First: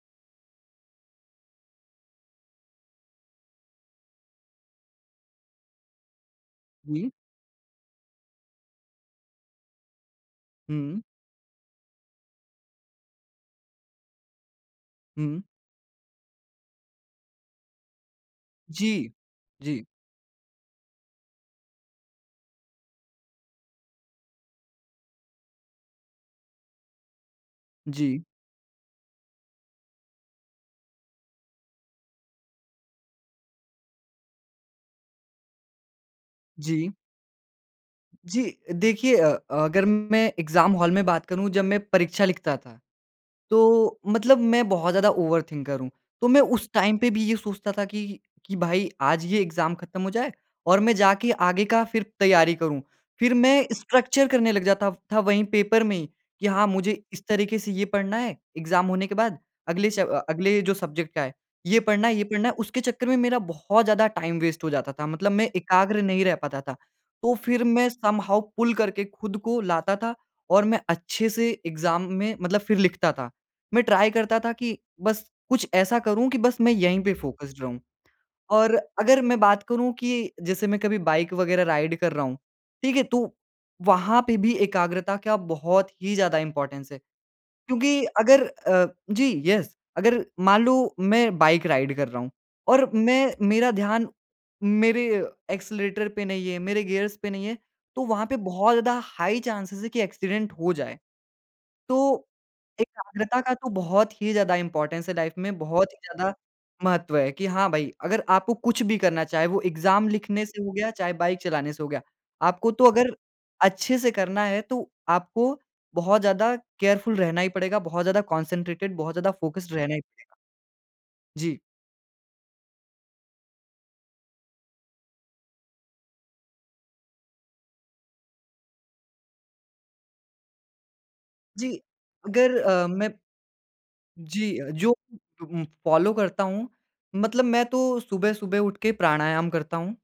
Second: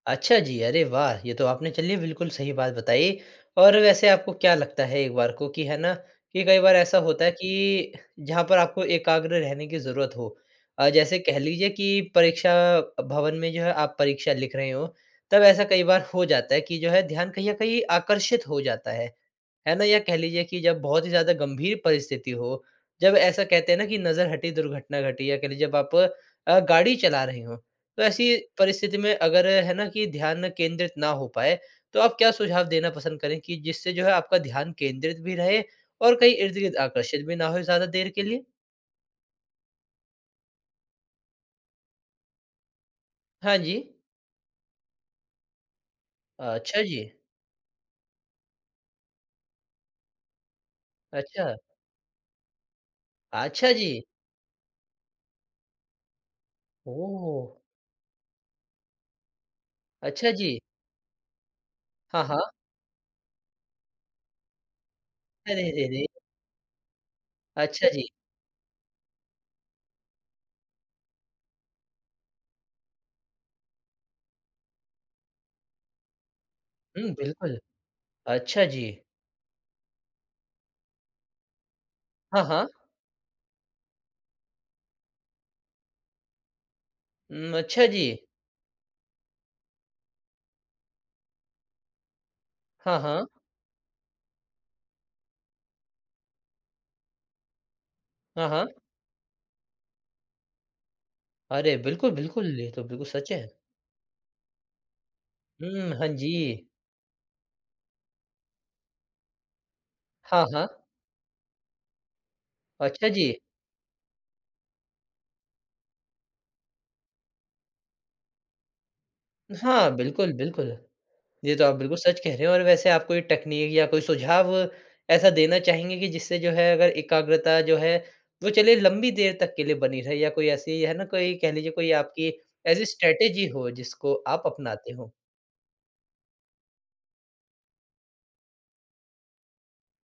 अच्छा, जी। अरे वाह! ये तो आपने चलिए बिल्कुल सही बात बताई। और वैसे आपको क्या लगता है एक बार को कि, है ना? कि कई बार ऐसा जी। होता है कि, जहाँ पर आपको एकाग्र रहने की ज़रूरत हो। अ, हुँ। जैसे कह लीजिए कि परीक्षा भवन में जो है आप परीक्षा लिख रहे हों, हुँ। तब ऐसा कई बार हो जाता है कि जो है ध्यान कहीं न कहीं आकर्षित हो जाता जी। है। है जी। ना? या कह लीजिए कि जब बहुत ही ज़्यादा गंभीर परिस्थिति हो, जब ऐसा कहते हैं ना, कि नज़र हटी दुर्घटना घटी या कह लीजिए जब आप अ, गाड़ी चला रहे हों। तो जी। ऐसी परिस्थिति में अगर है ना, कि ध्यान केंद्रित ना हो पाए तो आप क्या सुझाव देना पसंद करें कि जिससे जो है आपका ध्यान केंद्रित भी रहे और कहीं इर्द-गिर्द जी। आकर्षित भी ना हो ज़्यादा देर के जी। लिए? देखिए, अ, अगर मैं एग्ज़ाम हॉल में बात करूँ जब मैं परीक्षा लिखता था। हाँ जी। तो मतलब मैं बहुत ज़्यादा ओवरथिंकर हूँ। तो मैं उस अच्छा, टाइम पे जी। भी ये सोचता था कि, कि भाई आज ये एग्ज़ाम खत्म हो जाए और मैं जाके अच्छा। आगे का फिर तैयारी करूँ। फिर मैं अच्छा, जी। स्ट्रक्चर करने लग जाता था वहीं पेपर में ही, कि हाँ, मुझे इस ओह! तरीके से ये पढ़ना है एग्ज़ाम होने के बाद अगले शभ अच्छा, अगले जी। जो सब्जेक्ट है। ये पढ़ना है हाँ, ये पढ़ना हाँ। है, उसके चक्कर में मेरा बहुत ज़्यादा टाइम वेस्ट हो जाता था। मतलब मैं अरे रे एकाग्र रे! नहीं रह पाता था। तो फिर मैं अच्छा, जी। समहाउ पुल करके खुद को लाता था और मैं अच्छे से एग्ज़ाम में मतलब फिर लिखता था। मैं ट्राई करता था कि बस कुछ ऐसा करूँ कि, बस मैं यहीं हुँ, पे बिल्कुल। फोकस्ड रहूँ। अच्छा, और जी। अगर मैं बात करूँ कि जैसे मैं कभी बाइक वग़ैरह राइड कर रहा हूँ, हाँ, हाँ। ठीक है तो, वहाँ पे भी एकाग्रता क्या बहुत ही ज़्यादा इम्पोर्टेंस है। उम, अच्छा, क्योंकि जी। अगर अ, जी, येस। अगर मान लो मैं बाइक राइड कर रहा हूँ और हाँ, हाँ। मैं मेरा ध्यान मेरे एक्सेलरेटर पे नहीं है, मेरे गियर्स पे नहीं है तो वहाँ पे हाँ, हाँ। बहुत ज़्यादा हाई चांसेस हैं कि एक्सीडेंट हो जाए। अरे! बिल्कुल, तो बिल्कुल। ये तो बिल्कुल सच एकाग्रता है। का तो बहुत ही ज़्यादा इम्पोर्टेंस है लाइफ़ में बहुत हुँ। ही हाँ ज़्यादा जी। महत्व है। कि हाँ, भाई अगर आपको कुछ भी करना चाहे वो एग्ज़ाम हाँ, लिखने से हाँ। हो गया, चाहे बाइक चलाने से हो गया। आपको तो अच्छा, अगर जी। अच्छे से करना है तो आपको बहुत ज़्यादा केयरफुल रहना ही पड़ेगा, बहुत ज़्यादा कंसंट्रेटेड बहुत ज़्यादा फोकस्ड रहना हाँ, ही बिल्कुल, पड़ेगा। बिल्कुल। ये जी। तो आप बिल्कुल सच कह रहे हो। और वैसे आप कोई टेक्नीक या कोई सुझाव ऐसा देना चाहेंगे कि जिससे जो है, अगर एकाग्रता जो है वो चले लंबी देर तक के लिए बनी रहे। या कोई ऐसी है ना कोई कह जी। लीजिए कोई आपकी अगर ऐसी अ, मैं स्ट्रैटेजी हो जिसको आप जी। जो अपनाते उ हो? उम, फॉलो करता हूँ। मतलब मैं तो सुबह-सुबह उठ के प्राणायाम करता हूँ।